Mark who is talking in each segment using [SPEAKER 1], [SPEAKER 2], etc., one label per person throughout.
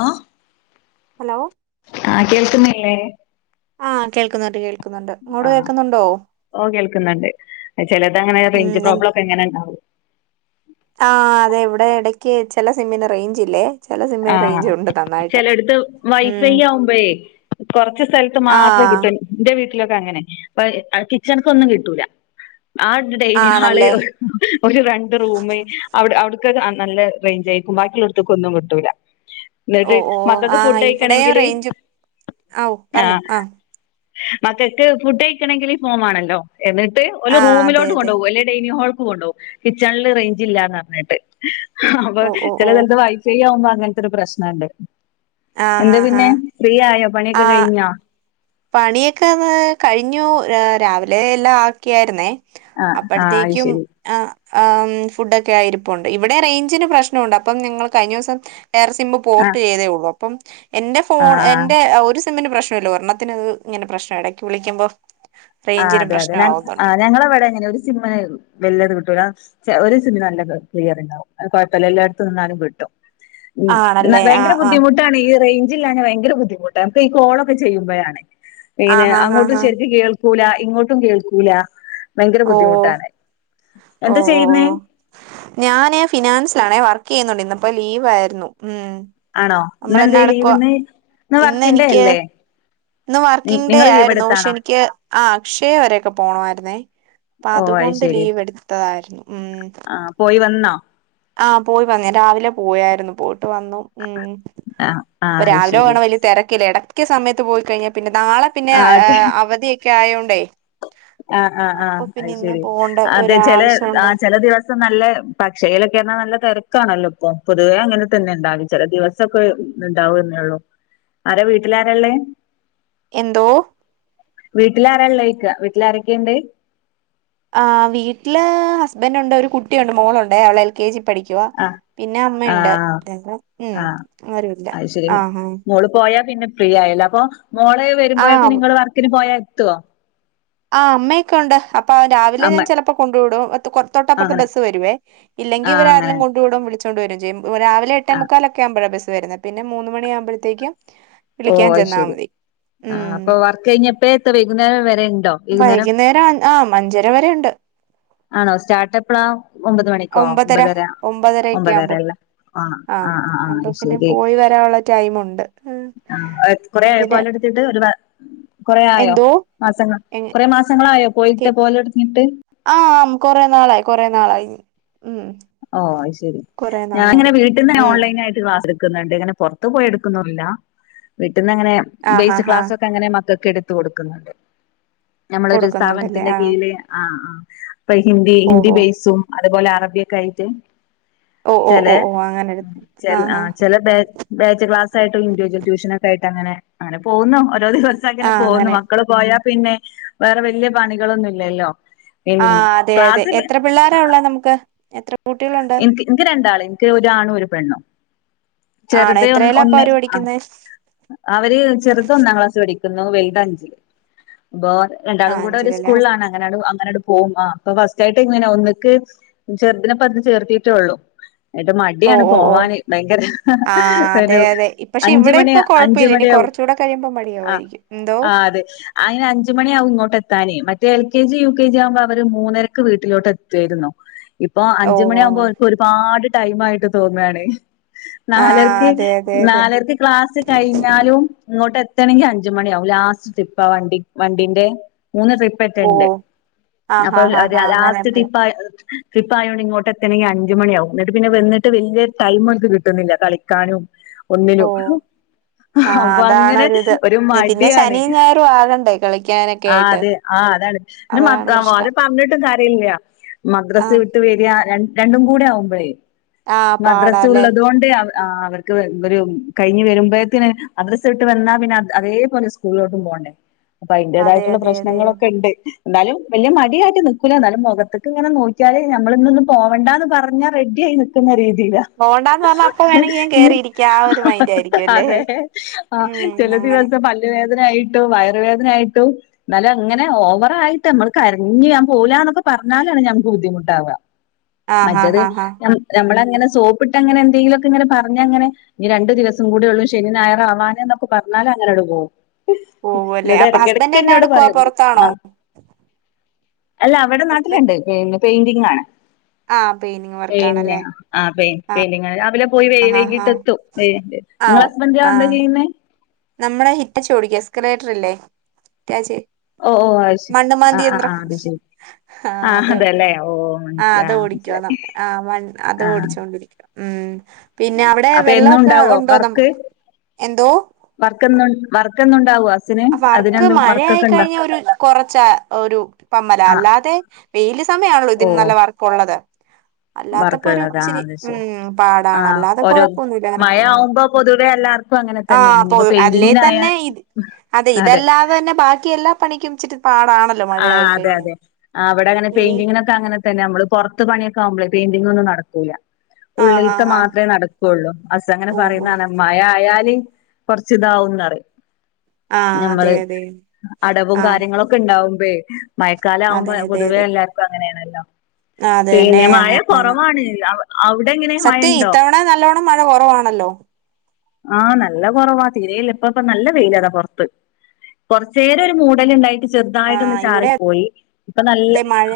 [SPEAKER 1] ആ
[SPEAKER 2] ഹലോ
[SPEAKER 1] ആ കേൾക്കുന്നില്ലേ
[SPEAKER 2] ആ കേൾക്കുന്നുണ്ട് കേൾക്കുന്നുണ്ട് അങ്ങോട് കേൾക്കുന്നുണ്ടോ
[SPEAKER 1] ണ്ട് ചിലത് അങ്ങനെ റേഞ്ച് പ്രോബ്ലോക്കെ എങ്ങനെ ഉണ്ടാവും
[SPEAKER 2] ആ അതെ ഇവിടെ ഇടക്ക് ചില സിമ്മിന് റേഞ്ച് ഇല്ലേ ചില സിമ്മിന്
[SPEAKER 1] ആഹ്
[SPEAKER 2] റേഞ്ച് ഉണ്ട്താനും
[SPEAKER 1] ചിലടുത്ത് വൈഫൈ ആവുമ്പഴേ കുറച്ച് സ്ഥലത്ത് മാത്രമേ
[SPEAKER 2] ആഹ്
[SPEAKER 1] കിട്ടൂ എന്റെ വീട്ടിൽ ലൊക്കെ അങ്ങനെ വ അ കിച്ചണക്ക് ഒന്നും കിട്ടൂല ആടെ ഡൈനിങ്
[SPEAKER 2] ആഹ്
[SPEAKER 1] ഹാള്
[SPEAKER 2] നല്ലേ
[SPEAKER 1] ഒരു രണ്ട് റൂമ് അവിടെ അവിടെ നല്ല റേഞ്ച് ആയിരിക്കും ബാക്കിയുള്ളടത്തേക് ഒന്നും കിട്ടൂല്ല
[SPEAKER 2] ഓ
[SPEAKER 1] എന്നിട്ട്
[SPEAKER 2] ഓ
[SPEAKER 1] മക്കൾക്ക്
[SPEAKER 2] ആഹ്
[SPEAKER 1] ഫുഡ്
[SPEAKER 2] ഇവിടെയും
[SPEAKER 1] കയിക്കണങ്കില്
[SPEAKER 2] റേഞ്ചും ഔ
[SPEAKER 1] ആ
[SPEAKER 2] പറഞ്ഞോ ആഹ്
[SPEAKER 1] മക്കൾക്ക് ഫുഡ് കഴിക്കണമെങ്കിൽ മക്കക്ക് ഫുഡ് കയിക്കണങ്കില് ഫോൺ വേണല്ലോ എന്നിട്ട് ഒരു
[SPEAKER 2] ആഹ് അതെ
[SPEAKER 1] റൂമിലോട്ട്
[SPEAKER 2] അതെ
[SPEAKER 1] കൊണ്ടുപോകു അല്ലേ ഡൈനി ഹോൾ കൊണ്ടു പോവും കിച്ചണിൽ റേഞ്ച് ഇല്ലന്നറിഞ്ഞിട്ട്അപ്പൊ
[SPEAKER 2] ഓ ഓ
[SPEAKER 1] ചില
[SPEAKER 2] ഓ
[SPEAKER 1] സ്ഥലത്ത് വൈഫൈ മുമ്പ് അങ്ങനത്തെ ഒരു പ്രശ്നുണ്ട്
[SPEAKER 2] ആഹ്
[SPEAKER 1] എന്താ
[SPEAKER 2] ആഹ്
[SPEAKER 1] പിന്നെ
[SPEAKER 2] ആഹ്
[SPEAKER 1] ഫ്രീ ആയോ പണിയൊക്കെ കഴിഞ്ഞാ
[SPEAKER 2] പണിയൊക്കെന്ന് കഴിഞ്ഞു രാവിലെ എല്ലാം ആക്കിയായിരുന്നേ
[SPEAKER 1] ആഹ് ആഹ് അത്
[SPEAKER 2] അപ്പഴത്തേക്കും
[SPEAKER 1] ശരി
[SPEAKER 2] ആ ആം ഫുഡൊക്കെ ആയിരു ണ്ട് ഇവിടെ റേഞ്ചിന് പ്രശ്നമുണ്ട് അപ്പം ങ്ങള്ൾ കഴിഞ്ഞ ദിവസം എയർ സിമ്മ് പോർട്ട്
[SPEAKER 1] ആഹ്
[SPEAKER 2] ചെയ്തേ ഉള്ളു അപ്പം എന്റെ ഫോൺ
[SPEAKER 1] ആഹ് ആഹ്
[SPEAKER 2] എന്റെ ഒരു സിമ്മിന് പ്രശ്നല്ലോ ഒരെണ്ണത്തിന്ത് ഇങ്ങനെ പ്രശ്നം ഇടക്ക് വിളിക്കുമ്പോ
[SPEAKER 1] ആ അതെ അതെ ഞ ആ ഞങ്ങളവിടെ എങ്ങനെ ഒരു സിമ്മ് വലിയത് കിട്ടൂല ഒരു സിമ്മ് നല്ല ക്ലിയർ ഉണ്ടാവും അത് കുഴപ്പമില്ല എല്ലായിടത്തും നിന്നാലും കിട്ടും ഉം
[SPEAKER 2] ആണല്ലേ ആ
[SPEAKER 1] ഭയങ്കര
[SPEAKER 2] ആ
[SPEAKER 1] ബുദ്ധിമുട്ടാണ് ഈ റേഞ്ച് ഭയങ്കര ബുദ്ധിമുട്ട് നമക്ക് ഈ കോളൊക്കെ ചെയ്യുമ്പോഴാണ്
[SPEAKER 2] ആ
[SPEAKER 1] പിന്നെ
[SPEAKER 2] ഹാ ഹാ
[SPEAKER 1] അങ്ങോട്ട്
[SPEAKER 2] ഹാ
[SPEAKER 1] ശരി കേൾ കേക്കൂല ഇങ്ങോട്ടും കേൾക്കൂല ഭയങ്കര
[SPEAKER 2] ഓ
[SPEAKER 1] ബുദ്ധിമുട്ടാണ്.
[SPEAKER 2] ഓ
[SPEAKER 1] എന്താ
[SPEAKER 2] ഓ
[SPEAKER 1] ചെയ്യുന്നേ?
[SPEAKER 2] ഞാനേ ഫിനാൻസിലാണേ വർക്ക് ചെയ്യുന്നുണ്ട് ഇന്നപ്പോ ലീവായിരുന്നു ഉം
[SPEAKER 1] ആണോ
[SPEAKER 2] നമ്മളെന്നെ
[SPEAKER 1] ഇന്നെന്തേ ലീവ്
[SPEAKER 2] അടക്ക
[SPEAKER 1] ഇന്ന്
[SPEAKER 2] ഇന്ന്
[SPEAKER 1] വർക്കിംഗ് ഡേ
[SPEAKER 2] എനിക്ക്
[SPEAKER 1] അല്ലേ?
[SPEAKER 2] ഇന്ന്
[SPEAKER 1] നി
[SPEAKER 2] വർക്കിംഗ് ഡേ
[SPEAKER 1] നിങ്ങള്
[SPEAKER 2] ആയിരുന്നു പക്ഷെ
[SPEAKER 1] ലീവെടുത്താണോ?
[SPEAKER 2] എനിക്ക് ആ അക്ഷയ വരൊക്കെ പോണമായിരുന്നേ അപ്പ
[SPEAKER 1] ഓ
[SPEAKER 2] അതുകൊണ്ട്
[SPEAKER 1] അയ്ശരി.
[SPEAKER 2] ലീവ് എടുത്തതായിരുന്നു ഉം
[SPEAKER 1] ന്ന
[SPEAKER 2] ആ പോയി പറഞ്ഞു ഞാൻ രാവിലെ പോയായിരുന്നു പോയിട്ട് വന്നു ഉം
[SPEAKER 1] ആഹ്
[SPEAKER 2] ഇപ്പൊ
[SPEAKER 1] ആഹ്
[SPEAKER 2] രാവിലെ
[SPEAKER 1] അയ്ശരി.
[SPEAKER 2] വേണം വലിയ തിരക്കല്ല ഇടക്ക സമയത്ത് പോയി കഴിഞ്ഞ പി - പിന്നെ നാളെ പിന്നെ അ
[SPEAKER 1] ആഹ്
[SPEAKER 2] അവധിയൊക്കെ ആയതോണ്ടേ
[SPEAKER 1] ആആ ആ അത് ശരി അതെ ചില
[SPEAKER 2] ഒരാവശ്യം
[SPEAKER 1] ആ
[SPEAKER 2] ഉണ്ടോ
[SPEAKER 1] ചില ദിവസം നല്ല പക്ഷേല് എന്നാൽ നല്ല തിരക്കാണല്ലോ ഇപ്പൊ പൊതുവേ അങ്ങനെ തന്നെ ഉണ്ടാവ ചില ദിവസമൊക്കെ ഉണ്ടാവന്നേള്ളു ആരെ വീട്ടിലാരള്ളെ
[SPEAKER 2] എന്തോ
[SPEAKER 1] വീട്ടിലാരാള്ളോ യ് ക്ക വീട്ടില് ആരൊക്കെയുണ്ട്
[SPEAKER 2] ആ വീട്ടില് ഹസ്ബൻറ് ഉണ്ട് ഒരു കുട്ടിയുണ്ട് മോളുണ്ട് അവള എൽ കെ ജി പഠിക്കുവ
[SPEAKER 1] ആഹ്
[SPEAKER 2] പിന്നെ അമ്മയു ണ്ട്
[SPEAKER 1] ആഹ്
[SPEAKER 2] എ ഉ
[SPEAKER 1] ആഹ്
[SPEAKER 2] ആരുല്ല
[SPEAKER 1] അത് ശരി
[SPEAKER 2] ആ ആ
[SPEAKER 1] മോള് പോയാ പിന്നെ ഫ്രീ ആയില്ല അപ്പൊ മോള വരുമ്പോഴൊക്കെ നിങ്ങള് വർക്കിന് പോയാ എത്തുവോ
[SPEAKER 2] ആ അമ്മയൊക്കെ ഉണ്ട് അപ്പൊ രാവിലെ
[SPEAKER 1] അമ്മ
[SPEAKER 2] ഞാൻ ചിലപ്പോ കൊണ്ടു വിടും പുറത്തോട്ടപ്പുറത്ത്
[SPEAKER 1] അങ്ങനെ
[SPEAKER 2] ബസ് വരുവേ ഇല്ലെങ്കി
[SPEAKER 1] ആഹ് അങ്ങനെ
[SPEAKER 2] ഇവരരെല്ലും കൊണ്ടു വിടും വിളിച്ചോണ്ട് വരുകയും ചെയ്യും രാവില എട്ടേ
[SPEAKER 1] ആഹ്
[SPEAKER 2] മുക്കാലൊക്കെ ആകുമ്പഴാണ് ബസ് വരുന്നത് പിന്നെ മൂന്ന് മണിആകുമ്പഴ ത്തേ ക്കും
[SPEAKER 1] ഓ ശരി ആ
[SPEAKER 2] ഉം
[SPEAKER 1] അപ്പൊ വർക്ക് കഴിഞ്ഞപ്പോ എത്ര വൈകുന്നേരം വരെ ഉണ്ടോ
[SPEAKER 2] വൈകുന്നേരം ആ അഞ്ചര വരെ ഉണ്ട്
[SPEAKER 1] ആണോ സ്റ്റാർട്ടപ്പ്ളാ ഒമ്പത് മണിക്കോ ഒമ്പതര
[SPEAKER 2] ഒമ്പതരയൊക്കെ ആവുമ്പോ
[SPEAKER 1] ഒമ്പതരയല്ലേ ആ
[SPEAKER 2] ആഹ്
[SPEAKER 1] ആ ആ ആ
[SPEAKER 2] അപ്പൊ പിന്നെ
[SPEAKER 1] ശരി
[SPEAKER 2] പോയി വരാനുള്ള ടൈമുണ്ട് ഉം
[SPEAKER 1] ആ കൊറ
[SPEAKER 2] ഇതിന്
[SPEAKER 1] ആയപ്പോല പിന്നെ ഒരു വർ കുറെ ആയോ
[SPEAKER 2] എന്തോ
[SPEAKER 1] മാസങ്ങൾ
[SPEAKER 2] എ
[SPEAKER 1] കുറെ മാസങ്ങളായോ പോയിട്ട് പോലൊടിഞ്ഞിട്ട്
[SPEAKER 2] ആഹ കൊറെ നാളായി കൊറെ നാളായി ഉം
[SPEAKER 1] ഓ ശരി
[SPEAKER 2] കൊറെ
[SPEAKER 1] ഞാനിങ്ങന
[SPEAKER 2] നാളായിട്ട്
[SPEAKER 1] വീട്ടന്ന
[SPEAKER 2] ഉം
[SPEAKER 1] ഓൺലൈനായിയി്ക്ലാസ് എടുക്ക ണ്ട് ഇങ്ങനെ പുറത്ത പോയി എടുക്കുന്നു വീട്ടന്ന്ങ്ങനെ
[SPEAKER 2] ആഹ്
[SPEAKER 1] ബേസ്
[SPEAKER 2] ആഹ് ആഹ്
[SPEAKER 1] ക്ലാസ്ൊക്കെ അങ്ങനെ മക്ക എടുത്ത കൊടുക്കുന്നുണ്ട് നമ്മളൊരു
[SPEAKER 2] കൊടുക്കുന്നുണ്ടല്ലേ
[SPEAKER 1] സ്ഥാപനത്തിന്റെ
[SPEAKER 2] ആഹ്
[SPEAKER 1] കീഴ ആ ഇപ്പൊ ഹിന്ദി ഹിന്ദി
[SPEAKER 2] ഓഹോ
[SPEAKER 1] ബേസും അതുപോലെ അറബിയൊക്കെ ആയിട്ട്
[SPEAKER 2] ഓ ഓ ഓ ഓ അന
[SPEAKER 1] ഉ ആ ചില ബാച്ച് ക്ലാസ്സായിട്ടും ഇൻഡവിജ്വൽ ട്യൂഷനൊക്കെ ആയിട്ട് അങ്ങനെ അങ്ങനെ പോകുന്നു ഓരോ ദിവസം അങ്ങനെ പോകുന്നു മക്കള് പോയാ പിന്നെ വേറെ വലിയ പണികളൊന്നുംല്ലല്ലോ
[SPEAKER 2] ആ അതെ അതെ എത്ര പിള്ളോര ഉള്ള നമുക്ക് കുട്ടികളുണ്ട്
[SPEAKER 1] എനിക്ക് എനിക്ക് രണ്ടാള് എനിക്ക് ഒരാണു ഒരു പെണ്ണും
[SPEAKER 2] ആണോ
[SPEAKER 1] ചെറുത ഒന്ന്
[SPEAKER 2] എത്രേലാ അപ്പൊ
[SPEAKER 1] ഒന്ന്
[SPEAKER 2] അവര്
[SPEAKER 1] ആ
[SPEAKER 2] പഠിക്കുന്നെ
[SPEAKER 1] അവര് ചെറുത ഒന്നാം ക്ലാസ് പഠിക്കും വലത് അഞ്ചില് ഇ രണ്ടാളും
[SPEAKER 2] ആഹ്
[SPEAKER 1] കൂടെ ഒരു
[SPEAKER 2] അഞ്ചിലല്ലേ ഹസ്-
[SPEAKER 1] സ്കൂളാണ് അങ്ങന അങ്ങനട് പോകും അപ്പ തൃച്ചയായിട്ട് ഇങ്ങനെ ഒന്നക്ക് ചെറുെപ്പ അ ചേർത്തിട്ടേള്ളു ഏട്ട്
[SPEAKER 2] ഓ
[SPEAKER 1] മടിയാണ്
[SPEAKER 2] ഓ ഓ
[SPEAKER 1] പോവാന് ഭയങ്കര
[SPEAKER 2] ആഹ് അതെ
[SPEAKER 1] ഒരു
[SPEAKER 2] അതെ ഇ- പക്ഷെ
[SPEAKER 1] അഞ്ച്
[SPEAKER 2] ഇവിടെ
[SPEAKER 1] മണിയാ
[SPEAKER 2] ഇപ്പൊ
[SPEAKER 1] അഞ്ച്
[SPEAKER 2] കൊഴപ്പമില്ല ഇനി
[SPEAKER 1] മണിയാവും
[SPEAKER 2] കുറച്ചുകൂടെ കഴിയുമ്പോ
[SPEAKER 1] ആഹ്
[SPEAKER 2] മടിയാവായിരിക്കും എന്തോ
[SPEAKER 1] ആഹ് അതെ അയിന് അഞ്ചുമണിയാവും ഇങ്ങോട്ട് എത്താനേ മ റ്റെ L K G, U K G ആവുമ്പോ അവര് മൂന്നരക്ക് വീട്ട്ലോട്ട്ത്തേരുന്നു ഇപ്പൊ
[SPEAKER 2] ഓ
[SPEAKER 1] അഞ്ച്
[SPEAKER 2] ഓ
[SPEAKER 1] മണിയാവുമ്പോ ഓല്ക്ക് ഒരുപാട് ടൈമായിട്ട് തോന്നാണെ
[SPEAKER 2] ആഹ്
[SPEAKER 1] നാലരക്ക്
[SPEAKER 2] അതെ അതെ അതെ
[SPEAKER 1] നാലരക്ക് ക്ലാസ് കഴിഞ്ഞാലും ഇങ്ങോട്ടെ ത്തണെങ്കി അഞ്ച് മണിയാവും ലാസ്റ്റ് ട്രിപ്പാ വണ്ടി വണ്ടിന്റെ മൂന്ന്
[SPEAKER 2] ഓ
[SPEAKER 1] ട്രിപ്പറ്റേണ്ട്
[SPEAKER 2] ആഹ് ആഹ്
[SPEAKER 1] അപ്പഹ്
[SPEAKER 2] ആഹ്
[SPEAKER 1] അതെ ലാസ്റ്റ്
[SPEAKER 2] അങ്ങനെപ്പോ
[SPEAKER 1] ട്രിപ്പാ അയ് അഹ് ട്രിപ്പായോണ്ട് ഇങ്ങോട്ടെത്തണെങ്കി അഞ്ച് മണിയാവും ന്ന്ട്ട് പിന്നെ വന്ന്ട്ട് വെല്ല്യേ ടൈമോല്ക്ക് കിട്ട്ന്നില്ല കളിക്കാനും
[SPEAKER 2] ഓ
[SPEAKER 1] ഒന്നിനും
[SPEAKER 2] ആഹ്
[SPEAKER 1] അപ്പൊ
[SPEAKER 2] അതാണ്
[SPEAKER 1] അങ്ങനെ
[SPEAKER 2] ഇത്
[SPEAKER 1] ഒരു
[SPEAKER 2] പിന്നെ
[SPEAKER 1] മടിയാണ്
[SPEAKER 2] ശനിയും ഞായറും ആകണ്ടേ കളിക്കാനൊക്കെ
[SPEAKER 1] ആഹ്
[SPEAKER 2] ആയിട്ട്
[SPEAKER 1] അതെ ആഹ് ആ അതാണ് ഞ്
[SPEAKER 2] അതാണ്
[SPEAKER 1] മദ്രാ ഓലോട്
[SPEAKER 2] പ്രശ്നം
[SPEAKER 1] പർഞ്ഞിട്ടും കാര്യല്ല
[SPEAKER 2] ആഹ്
[SPEAKER 1] സ് വിട്ട് വെര്യാ രണ്ട് രണ്ടുംകൂടെ ആവുമ്പഴേ
[SPEAKER 2] ആഹ്
[SPEAKER 1] മദ്രസു
[SPEAKER 2] പാടാല്ലേ
[SPEAKER 1] ള്ള തോണ്ട് അവ ആഹ അവർക്ക് ഇവര് കഴിഞ്ഞ് വരുമ്പഴേക്ക്ന് മദ്രസ് വിട്ട് വന്നാ പിന്നെ അത് അതേപോലെ സ്കൂളിലോട്ടും പോ പോണ്ടേ
[SPEAKER 2] അതെ
[SPEAKER 1] അപ്പയ്ന്റേതായിട്ടുള്ള
[SPEAKER 2] അതെ അതെ അതെ
[SPEAKER 1] പ്രശ്നങ്ങളൊക്കെണ്ട് എന്നാലും വെല്ല്യെ മടികാട്ടി നിക്കൂല ന്നാലും മൊഖത്ത്ക്ക് ങ്ങനെ നോ ക്ക്യാല് ഞമ്മള്ന്ന്ന്ന് പോവണ്ടന്ന് പർഞ്ഞാ റെഡ്യായി നിക്ക്ന്ന രീ തിയിലാ
[SPEAKER 2] പോണ്ടാന്ന് പറഞ്ഞ അപ്പൊ വേണെങ്കി ഞാൻ കേറിയിരിക്കാം ആ ഒരു മൈൻഡ് ആയിരിക്കും അല്ലേ
[SPEAKER 1] അതെ ആഹ് ചെ
[SPEAKER 2] ഉം അങ്ങനെ
[SPEAKER 1] ദിവസം പല്ല് വേദനായി ട്ടും വയർവേദനായിട്ടും ന്നാലു അങ്ങനെ ഓവറായിട്ട് നമ്മള് കരഞ്ഞ് ഞാൻ പോവുലാന്നൊക്കെ പർഞ്ഞാലാണ് ഞാ ബുദ്ധിമുട്ടാവാ
[SPEAKER 2] ആഹ്
[SPEAKER 1] മറ്റേത്
[SPEAKER 2] ആഹ് ആഹ് ആഹ്
[SPEAKER 1] ഞം ഞമ്മളെ അങ്ങനെ സോപ്പിട്ടങ്ങനെ എന്തെങ്കിലൊക്കങ്ങനെ പർഞ്ഞാ ങ്ങനെ ഇഞ് രണ്ട് ദിവസം കൂട്യൊള്ളൂ ശനിം ഞയറാവാന് ന്നൊക്കെ പ ർഞ്ഞാല് അങ്ങനണ്ട് പോവും.
[SPEAKER 2] പോവല്ലേ
[SPEAKER 1] ഇന്നട്ട്
[SPEAKER 2] അപ്പൊ ഹസ്ബൻഡ് എന്നാ
[SPEAKER 1] എടക്കെടക്കെന്നോട്
[SPEAKER 2] എടുക്കുവാ
[SPEAKER 1] പറിം
[SPEAKER 2] പൊറത്താണോ
[SPEAKER 1] ആഹ് അല്ല അവടെ
[SPEAKER 2] ഹസ്ബൻഡ്
[SPEAKER 1] നാട്ടിലുണ്ട് പിന്നെ പെയ്ന്റിങാണ്
[SPEAKER 2] ആഹ് പെയിന്റിങ്
[SPEAKER 1] പിന്നെ
[SPEAKER 2] വർക്കാണല്ലേ
[SPEAKER 1] ആഹ് പെയ് പെയ്ൻ്റിങാണ് രാവിലെ പോയി വൈ
[SPEAKER 2] ആഹ് ആഹ് ആഹ്
[SPEAKER 1] വൈകീട്ടെത്തും വെ [unintelligible] ഇങ്ങളസ്ബെൻഡോ എന്താ ചെയ്യുന്നേ?
[SPEAKER 2] നമ്മളെ ഹിറ്റച്ചോടിക്ക എസ്കലേറ്ററില്ലേ ഹിറ്റാച്ച്
[SPEAKER 1] ഓ ഓ അത് ശരി ആ ആ ആ
[SPEAKER 2] മണ്ണ്മാതിയന്ത്രം
[SPEAKER 1] അത് ശരി
[SPEAKER 2] ഹാ
[SPEAKER 1] ആ
[SPEAKER 2] ത്
[SPEAKER 1] അതെല്ലേ ഓ
[SPEAKER 2] ആഹ്
[SPEAKER 1] മനസ്സില
[SPEAKER 2] അതോടിക്ക്യാന്ന
[SPEAKER 1] മനസ്സിലായി
[SPEAKER 2] ആ മൺ
[SPEAKER 1] ആ
[SPEAKER 2] അതോടിച്ചൊണ്ടിരിക്ക. ഉം പിന്നെ അവടെ
[SPEAKER 1] അപ്പൊ എന്നും
[SPEAKER 2] വെള്ളൊക്കെ
[SPEAKER 1] ഉണ്ടാവോ
[SPEAKER 2] ഉണ്ടോ നമ്മക്ക് എന്തോ?
[SPEAKER 1] ക്കെന്നു വർക്കെന്നുണ്ടാവോ ഹസ്
[SPEAKER 2] വർക്ക് മഴായിക്കഴിഞ്ഞ ഒരു കൊറച്ച ഒരു പമ്മല
[SPEAKER 1] ആ
[SPEAKER 2] അല്ലാതെ വെയില് സമയാണല്ലോ
[SPEAKER 1] ഓ
[SPEAKER 2] ഇതിന് നല്ല വർക്കുള്ളത്. അല്ലാത്തപ്പോരു
[SPEAKER 1] വർക്കുള്ളതാ
[SPEAKER 2] ച്ചിരി
[SPEAKER 1] അത് ശരി
[SPEAKER 2] ഉം
[SPEAKER 1] ആ
[SPEAKER 2] പാടാണല്ലാതെ
[SPEAKER 1] ഓരോ
[SPEAKER 2] കൊഴപ്പൊന്നുല്ല അങ്ങനെ
[SPEAKER 1] മഴ
[SPEAKER 2] പോവുന്നു.
[SPEAKER 1] ആവുമ്പോ പൊതുവെ എല്ലാർക്കും അങ്ങനെ
[SPEAKER 2] ആഹ്
[SPEAKER 1] തന്നെയാണ്
[SPEAKER 2] പ്പൊ
[SPEAKER 1] ഇനിയിപ്പോ പെയിന്റിങ്ങിനായ
[SPEAKER 2] അലെതെന്നെ ഇത് അതെ ഇതല്ലാതെന്നെ ബാക്കി എല്ലാ പണിക്കുംച്ചിരി പാടാണ്.
[SPEAKER 1] ആ അതെയതെ ആ അവിടങ്ങനെ
[SPEAKER 2] വെയി
[SPEAKER 1] പെയിന്റിങ്ങിനൊക്കെയങ്ങനെ തന്നെ നമ്മള് പുറത്ത് പണിയൊക്കെയാകുമ്പളെ പെയിന്റിെങ്ങൊന്നുംനടക്കൂല്ല.
[SPEAKER 2] ആഹ് ആഹ് ആഹ്
[SPEAKER 1] ഉള്ളിലത്തെമാത്രെ നടക്കുള്ളൂ ഹസ്സങ്ങനെ
[SPEAKER 2] ഓഹ് ഓഹ്
[SPEAKER 1] പറയുന്നതാണ് മഴയായാൽ. ദി കൊറച്ചിതാവുന്നാണ്
[SPEAKER 2] ആഹ് അതെ
[SPEAKER 1] ഞമ്മള്
[SPEAKER 2] അതെ
[SPEAKER 1] അടവും
[SPEAKER 2] ആഹ്
[SPEAKER 1] കാര്യങ്ങളൊക്കെയുണ്ടാവു മ്പേ മഴക്കാല ആകുമ്പോപൊതുവെ എല്ലാർക്കും അങ്ങനെയാണല്ലോ
[SPEAKER 2] ആ അതുതന്നെ
[SPEAKER 1] പിന്നെ മഴ
[SPEAKER 2] അങ്ങനെ തന്നെ
[SPEAKER 1] കുറവാണ് അവിടെ എങ്ങനെ മഴ
[SPEAKER 2] സത്യം ഈ
[SPEAKER 1] ഉണ്ടോ
[SPEAKER 2] ത്തവണ നല്ലവണ്ണം മഴകുറവാ ണല്ലോ
[SPEAKER 1] ആ നല്ലകുറവാ തീരെയില്ല ഇപ്പപ്പ നല്ല വെയിലാണ് പുറത്ത്. കുറച്ചുനേരമൊരു മൂടലുണ്ടായി ചെറുതായിട്ടൊന്ന്
[SPEAKER 2] ആഹ് ഇവിടെ
[SPEAKER 1] ചാറിപ്പോയി ഇപ്പൊനല്ല
[SPEAKER 2] അതെ മഴ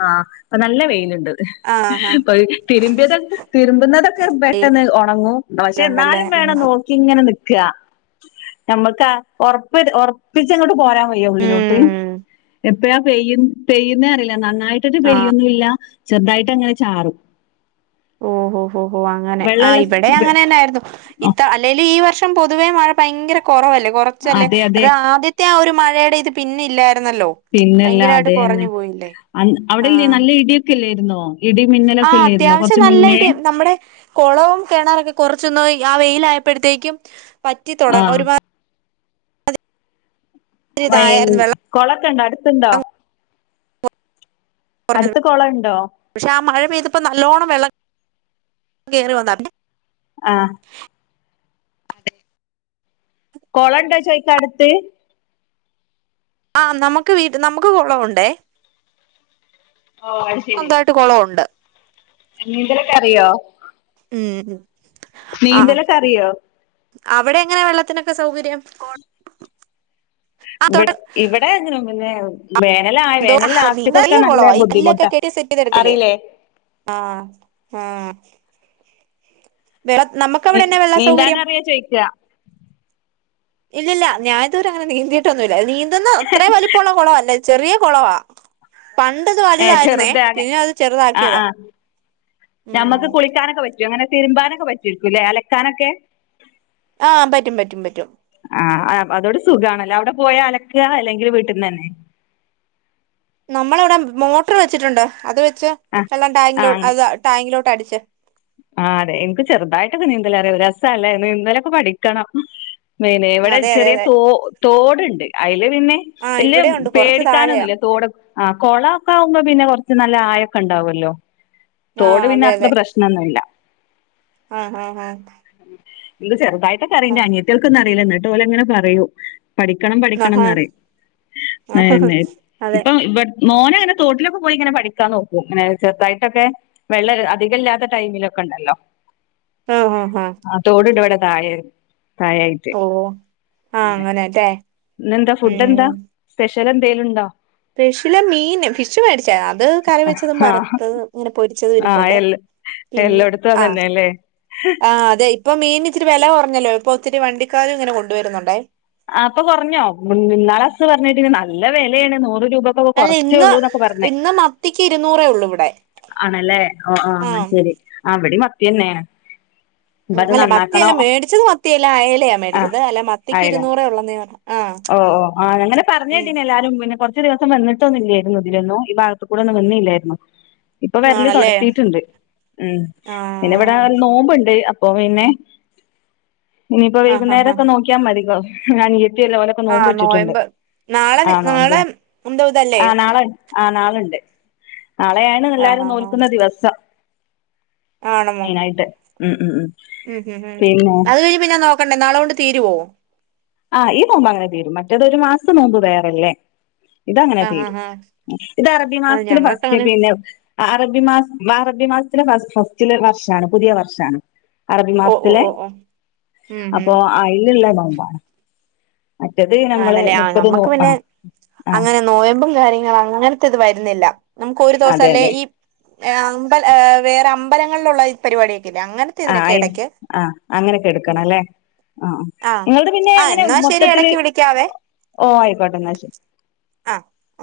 [SPEAKER 1] ആ ഇപ്പോനല്ല വെയിലുണ്ട്.
[SPEAKER 2] ആഹ്
[SPEAKER 1] കൊയ് തിരുമ്പിയതൊ തിരുമ്പുന്നതൊക്കെ
[SPEAKER 2] ആഹ്
[SPEAKER 1] പെട്ടെന്ന് ഒണങ്ങും
[SPEAKER 2] ണ്ടല്ലേ
[SPEAKER 1] പക്ഷേയെന്നാലും
[SPEAKER 2] ഉം
[SPEAKER 1] വേണം നോക്കിയിങ്ങനെ നി ക്കാ ഞമ്മക്കാ ഒറപ്പ് ഒറപ്പിച്ചങ്ങോട്ട് പോരാൻ വയ്യ ഉള്ളിലോട്ട്
[SPEAKER 2] ഉം
[SPEAKER 1] എപ്പഴാ പെയ്യു പെയ്യുന്നേറിയില്ല നന നന്നായിട്ടൊട്ടു,
[SPEAKER 2] ആഹ്
[SPEAKER 1] പെയ്യുന്നുമില്ല. ചെറുതായിട്ടങ്ങനെ ചാറും.
[SPEAKER 2] ഓഹോ, ഹോ.. ഹോ.. അങ്ങനെ ആ..
[SPEAKER 1] വെള്ളമുള്ള സ് വെ-
[SPEAKER 2] ഇവിടെയങ്ങനെതന്നെയായിരുന്നു.
[SPEAKER 1] ആ,
[SPEAKER 2] ഇത്ത, അല്ലേലുമീ വർഷം പൊതുവേമഴ ഭയങ്കര കുറവല്ലേ, കുറച്ചല്ലേ,
[SPEAKER 1] അതെ അതെ
[SPEAKER 2] അത് ആദ്യത്തെ ആയൊരു മഴ മഴയുടെയിത് പിന്നെ ഇല്ലായിരുന്നല്ലോ,
[SPEAKER 1] പിന്നല്ല
[SPEAKER 2] ഭയങ്കരമായിട്ട്
[SPEAKER 1] അതെ തന്നെ
[SPEAKER 2] കുറഞ്ഞു പോയില്ലേ
[SPEAKER 1] അന്ന് അവിടെ ഇല്ലേ
[SPEAKER 2] ആഹ്
[SPEAKER 1] നല്ല ഇടിയൊക്കെ ഇല്ലായിരുന്നോ ഇടി
[SPEAKER 2] ആ..
[SPEAKER 1] മിന്നലൊക്കെ ഇല്ലായിരുന്നോ
[SPEAKER 2] അത്യാവശ്യം
[SPEAKER 1] കുറച്ച്
[SPEAKER 2] നല്ലായി
[SPEAKER 1] മുന്നേ
[SPEAKER 2] ടിയും. നമ്മുടെ കൊളവും കിറണുമൊക്കെ. കൊറച്ചൊന്നാവെയിൽ ആയപ്പോഴത്തേക്കും
[SPEAKER 1] ആ
[SPEAKER 2] പറ്റിത്തുടങ്ങി, ഒരു മാ
[SPEAKER 1] മഴ,
[SPEAKER 2] ഇതായിരുന്നു
[SPEAKER 1] കൊളമൊക്കെയുണ്ടോ? അടുത്തുണ്ടോ?
[SPEAKER 2] വെള്ളം
[SPEAKER 1] അടുത്തുകൊളമുണ്ടോ?
[SPEAKER 2] ഇപ്പമിതിപ്പോ, നല്ലോണ്ണം വെള്ളം കേറി വന്നായിരുന്നു.
[SPEAKER 1] ആ കൊളമുണ്ടോ ചോദിക്കടുത്ത്
[SPEAKER 2] ആ, നമുക്കുവീട്ടി നമുക്ക് കുളമുണ്ടേ..
[SPEAKER 1] ഓ അത് ശരി
[SPEAKER 2] സ്വന്തായിട്ട് കുളമുണ്ട്
[SPEAKER 1] നീന്തലൊക്കെ അറിയോ
[SPEAKER 2] ഉം..
[SPEAKER 1] നീന്തലൊക്കെയറിയോ
[SPEAKER 2] അവിടെങ്ങനാ വെള്ളത്തിനൊക്കെ സൗകര്യം. ആ
[SPEAKER 1] ഇവി,
[SPEAKER 2] തൊട്ട
[SPEAKER 1] ഇവിടെങ്ങനെ, പിന്നെ വേനലാ വേനലാക്കിയതൊക്കെയനല്ല ബുദ്ധിമുട്ട്
[SPEAKER 2] റെസീപ്പി തരത്തില്ലേ ആഹ്.. ആ... വേറെ,
[SPEAKER 1] നീ
[SPEAKER 2] നമുക്കവിടെന്നാവെള്ള
[SPEAKER 1] നീന്താൻ
[SPEAKER 2] സൗകര്യം.
[SPEAKER 1] അറിയോ ചോദിക്കുക
[SPEAKER 2] ഇല്ലില്ല. ഞാനിതുവരെ യങ്ങനെ നീ ന്തീട്ടൊന്നുമില്ല. നീന്തുന്ന അത്രേംവലിപ്പമുള്ള കുളമല്ല. ചെറിയ കുളവാ
[SPEAKER 1] ഏ
[SPEAKER 2] പണ്ടിതുവലുതായിരുന്നേ,
[SPEAKER 1] ചെറുത് അങ്ങ
[SPEAKER 2] പിന്നെയത്
[SPEAKER 1] ആ ആ
[SPEAKER 2] ചെറുതാക്കിയതാ.
[SPEAKER 1] ഞമ്മക്ക് കുളിക്കാനൊക്കെ പറ്റും അങ്ങനെ തിരുമ്പാനൊക്കെപറ്റുമായിരിക്കുമല്ലേ. അലക്കാനൊക്കെ.
[SPEAKER 2] ആഹ് പറ്റും പറ്റും പറ്റും
[SPEAKER 1] ആ, അതോട് സുഖമാണല്ലേ അവിടെ പോയലക്കുകയാണല്ലെങ്കിൽ വീട്ടീന്നു തന്നെ.
[SPEAKER 2] നമ്മളവിടെ മോട്ടർ വെച്ചിട്ടുണ്ട്. അതുവെച്ച്
[SPEAKER 1] ആ
[SPEAKER 2] വെള്ളം ടാങ്കിലോട്ട് അത് ടാങ്കിലോട്ട്. അടിച്ച്
[SPEAKER 1] ആയതെ, എനിക്കുചെറുതായിട്ടൊക്കെ നീന്തലറിയാം. രസാല്ലേ നീന്തലൊക്കെ പഠിക്കണം. പിന്നെയിവിടെ
[SPEAKER 2] അതെ അതെ
[SPEAKER 1] ചെറിയ
[SPEAKER 2] അതെ
[SPEAKER 1] തോ, തോടുണ്ട്. അതിലു പിന്നെ
[SPEAKER 2] ആഹ്
[SPEAKER 1] വല്യ
[SPEAKER 2] ഇവിടെ ഉണ്ട് കൊറച്ച് താഴെയാ
[SPEAKER 1] പേടിക്കാനൊന്നുമില്ല. തോട്, ആ.. കൊളമൊക്കെയാകുമ്പോ, പിന്നെ കുറച്ചുനല്ല ആയ ഉണ്ടാവുവല്ലോ. തോട്
[SPEAKER 2] ആഹ്
[SPEAKER 1] പിന്നെ അത്ര പ്രശ്നമൊന്നുമില്ല.
[SPEAKER 2] ആ... ആഹ്... ആ..
[SPEAKER 1] ഇതുചെറുതായിട്ടൊക്കെ അറിയുന്നേ അനിയത്തികൾക്കൊന്നുമറിയില്ല. എന്നിട്ടുപോലു മിങ്ങനെ പറയൂ. പഠിക്കണം.
[SPEAKER 2] ആഹ്
[SPEAKER 1] പഠിക്കണെന്നറിയും.
[SPEAKER 2] ആഹ് അതെ
[SPEAKER 1] ഇപ്പംഇവ മോനാണ്തോട്ടിലൊക്കെ പോയിങ്ങനെ പഠിക്കാൻ നോക്കും. ഇങ്ങനെ ചെറുതായിട്ടൊക്കെ വെള്ളമധികമില്ലാത്തടൈമിലു നോണ്ടല്ലോ
[SPEAKER 2] ആഹ് ആഹ് ആഹ്
[SPEAKER 1] ആ തോടുണ്ട് ഇവിടെ താഴെ പ്രായായിട്ട്
[SPEAKER 2] ഓ ആഹ് അങ്ങനെല്ലേ
[SPEAKER 1] ഇന്ന് എന്താ ഫുഡ് എന്താ സ്പെഷ്യ വേറെന്തേലുണ്ടോ
[SPEAKER 2] സ്പെഷ്യല് മീന് ഫിഷ് മേടിച് അത് കറി വെച്ചതും
[SPEAKER 1] ആഹ്
[SPEAKER 2] വറുത്തതും ഇങ്ങനെ പൊരിച്ചത്
[SPEAKER 1] ആഹ്
[SPEAKER 2] ഇരിപ്പണ്ട്
[SPEAKER 1] എല്ല
[SPEAKER 2] പിന്നെ
[SPEAKER 1] എല്ലായിടത്തും
[SPEAKER 2] ആഹ
[SPEAKER 1] അതന്നെല്ലേ
[SPEAKER 2] ആ അതെ ഇപ്പൊ മീൻ ഇച്ചിരി വില കുറ അങ്ങല്ലോ ഇപ്പൊ ഒത്തിരി വണ്ടിക്കാലും ഇങ്ങനെ കൊണ്ടുവരുന്നുണ്ടേ
[SPEAKER 1] അപ്പൊ പറഞ്ഞോ പിന്നാലെ അസ് പറഞ്ഞിട്ടി നല്ല വിലയാണ് നൂറ് രൂപക്കൊക്കെ
[SPEAKER 2] അല്ല
[SPEAKER 1] കുറച്ചേ
[SPEAKER 2] ഇന്ന്
[SPEAKER 1] ഉള്ളൂ എന്നൊക്കെ പറഞ്ഞേ
[SPEAKER 2] ഇന്ന് മത്തിക്ക് ഇരുന്നൂറേ ഉള്ളൂ ഇവിടെ
[SPEAKER 1] ആണല്ലേ ഓ ആ
[SPEAKER 2] ആഹ്
[SPEAKER 1] ശെരി ആ അവിടെ മത്തി തന്നെയ
[SPEAKER 2] ഉ അല്ലെ മത്തിയല്ല മേടിച്ചത് മത്തിയല്ല അയലയാ
[SPEAKER 1] ആഹ്
[SPEAKER 2] മേടിച്ചത് അല്ല മത്തിക്ക്
[SPEAKER 1] അയല
[SPEAKER 2] ഇരുന്നൂറ ഉള്ളെന്നീ ആ
[SPEAKER 1] ഓ ഓ ആ അങ്ങനെ പറഞ്ഞ കേട്ടന്നെ എല്ലാരും പിന്നെ ഇ ദിവസം വന്നിട്ടൊന്നില്ലായിരുന്നു ഇതിലൊന്നും ഈ ഭാഗത്ത കൂടെ ഒന്നും വന്നില്ലായിരുന്നു ഇപ്പൊ വരല്
[SPEAKER 2] ആണല്ലേ
[SPEAKER 1] തൊടത്തിട്ടുണ്ട് ഉ പിന്നെ ഇവിടെ
[SPEAKER 2] ആഹ്
[SPEAKER 1] നോമ്പുണ്ട് അപ്പൊ പിന്നെ ഇനിയിപ്പോ
[SPEAKER 2] ആഹ് ആഹ്
[SPEAKER 1] വൈകുന്നേരൊക്കെ നോക്കിയാൽ മതിക്കോ ഇല്ല ഓനൊക്കെ നോമ്പ്
[SPEAKER 2] ആഹ്
[SPEAKER 1] വെച്ചിട്ടുണ്ട്
[SPEAKER 2] നോയമ്പ് നാളെ
[SPEAKER 1] ആ
[SPEAKER 2] നി
[SPEAKER 1] നോമ്പ്
[SPEAKER 2] നാളെ എന്തോ ഇതല്ലേ
[SPEAKER 1] ആ നാളെ- ആ നാളുണ്ട് നാളെയാണ്
[SPEAKER 2] ആഹ്
[SPEAKER 1] എല്ലാരും
[SPEAKER 2] ആഹ്
[SPEAKER 1] നോൽക്കുന്ന
[SPEAKER 2] ആഹ്
[SPEAKER 1] ദിവസം
[SPEAKER 2] ആണമോ
[SPEAKER 1] മെയിൻ ആയിട്ട് ഉം ഉം ഉ
[SPEAKER 2] ഉം ഉം ഉം അത് കഴിഞ്ഞ് പിന്നാൻ നോക്കണ്ടേ നാളെ കൊണ്ട് തീരുവോ
[SPEAKER 1] ആഹ് ഈ നോമ്പ് അങ്ങനെ തീരും മറ്റേത് ഒരു മാസം നോമ്പ് വേറെല്ലേ ഇതങ്ങനെ
[SPEAKER 2] ആഹ്
[SPEAKER 1] തീരും
[SPEAKER 2] ആഹ് ആഹ്
[SPEAKER 1] ഇത് അറബി
[SPEAKER 2] ആഹ്
[SPEAKER 1] മാസത്തിന്
[SPEAKER 2] ഞങ്ങൾക്ക്
[SPEAKER 1] ഫസ്റ്റ്
[SPEAKER 2] അങ്ങനെ
[SPEAKER 1] പിന്നെ- അറബി മാസ അറബി മാസത്തിലെ ഫസ്റ്റില് വർഷമാണ് പുതിയ വർഷമാണ് അറബി
[SPEAKER 2] ഓ ഓ
[SPEAKER 1] മാസത്തിലെ
[SPEAKER 2] ഓ ഓ ഉം ഉം
[SPEAKER 1] അപ്പൊ അയിലു ല്ലതാണ്
[SPEAKER 2] ആണല്ലേ ആ
[SPEAKER 1] മുപ്പത് നോ
[SPEAKER 2] നമ്മുക്ക് പിന്നെ
[SPEAKER 1] ആഹ് ആഹ്
[SPEAKER 2] അങ്ങനെ നോയമ്പും കാര്യങ്ങളും അങ്ങനെ വരുന്നില്ല നമുക്ക് ഒരു ദിവസം
[SPEAKER 1] അതെ
[SPEAKER 2] അല്ലേ
[SPEAKER 1] അതെ
[SPEAKER 2] ഈ അമ്പൽ വേറെ- അമ്പലങ്ങളിലുള്ളള്ള പരിപാടിയെ
[SPEAKER 1] ആ അയി ആഹ് അങ്ങനൊക്കെ എടുക്കണം
[SPEAKER 2] ഉം
[SPEAKER 1] അല്ലേ ആഹ
[SPEAKER 2] ആഹ്
[SPEAKER 1] നിങ്ങളുടെ പിന്നെ
[SPEAKER 2] ആഹ്
[SPEAKER 1] അങ്ങനെ
[SPEAKER 2] എന്നാ ശരി
[SPEAKER 1] മൊത്തത്തില്
[SPEAKER 2] ഇടക്ക് വിളിക്കാവേ
[SPEAKER 1] ഓ ആയിക്കോട്ടെ എന്നാ ശരി
[SPEAKER 2] ആഹ്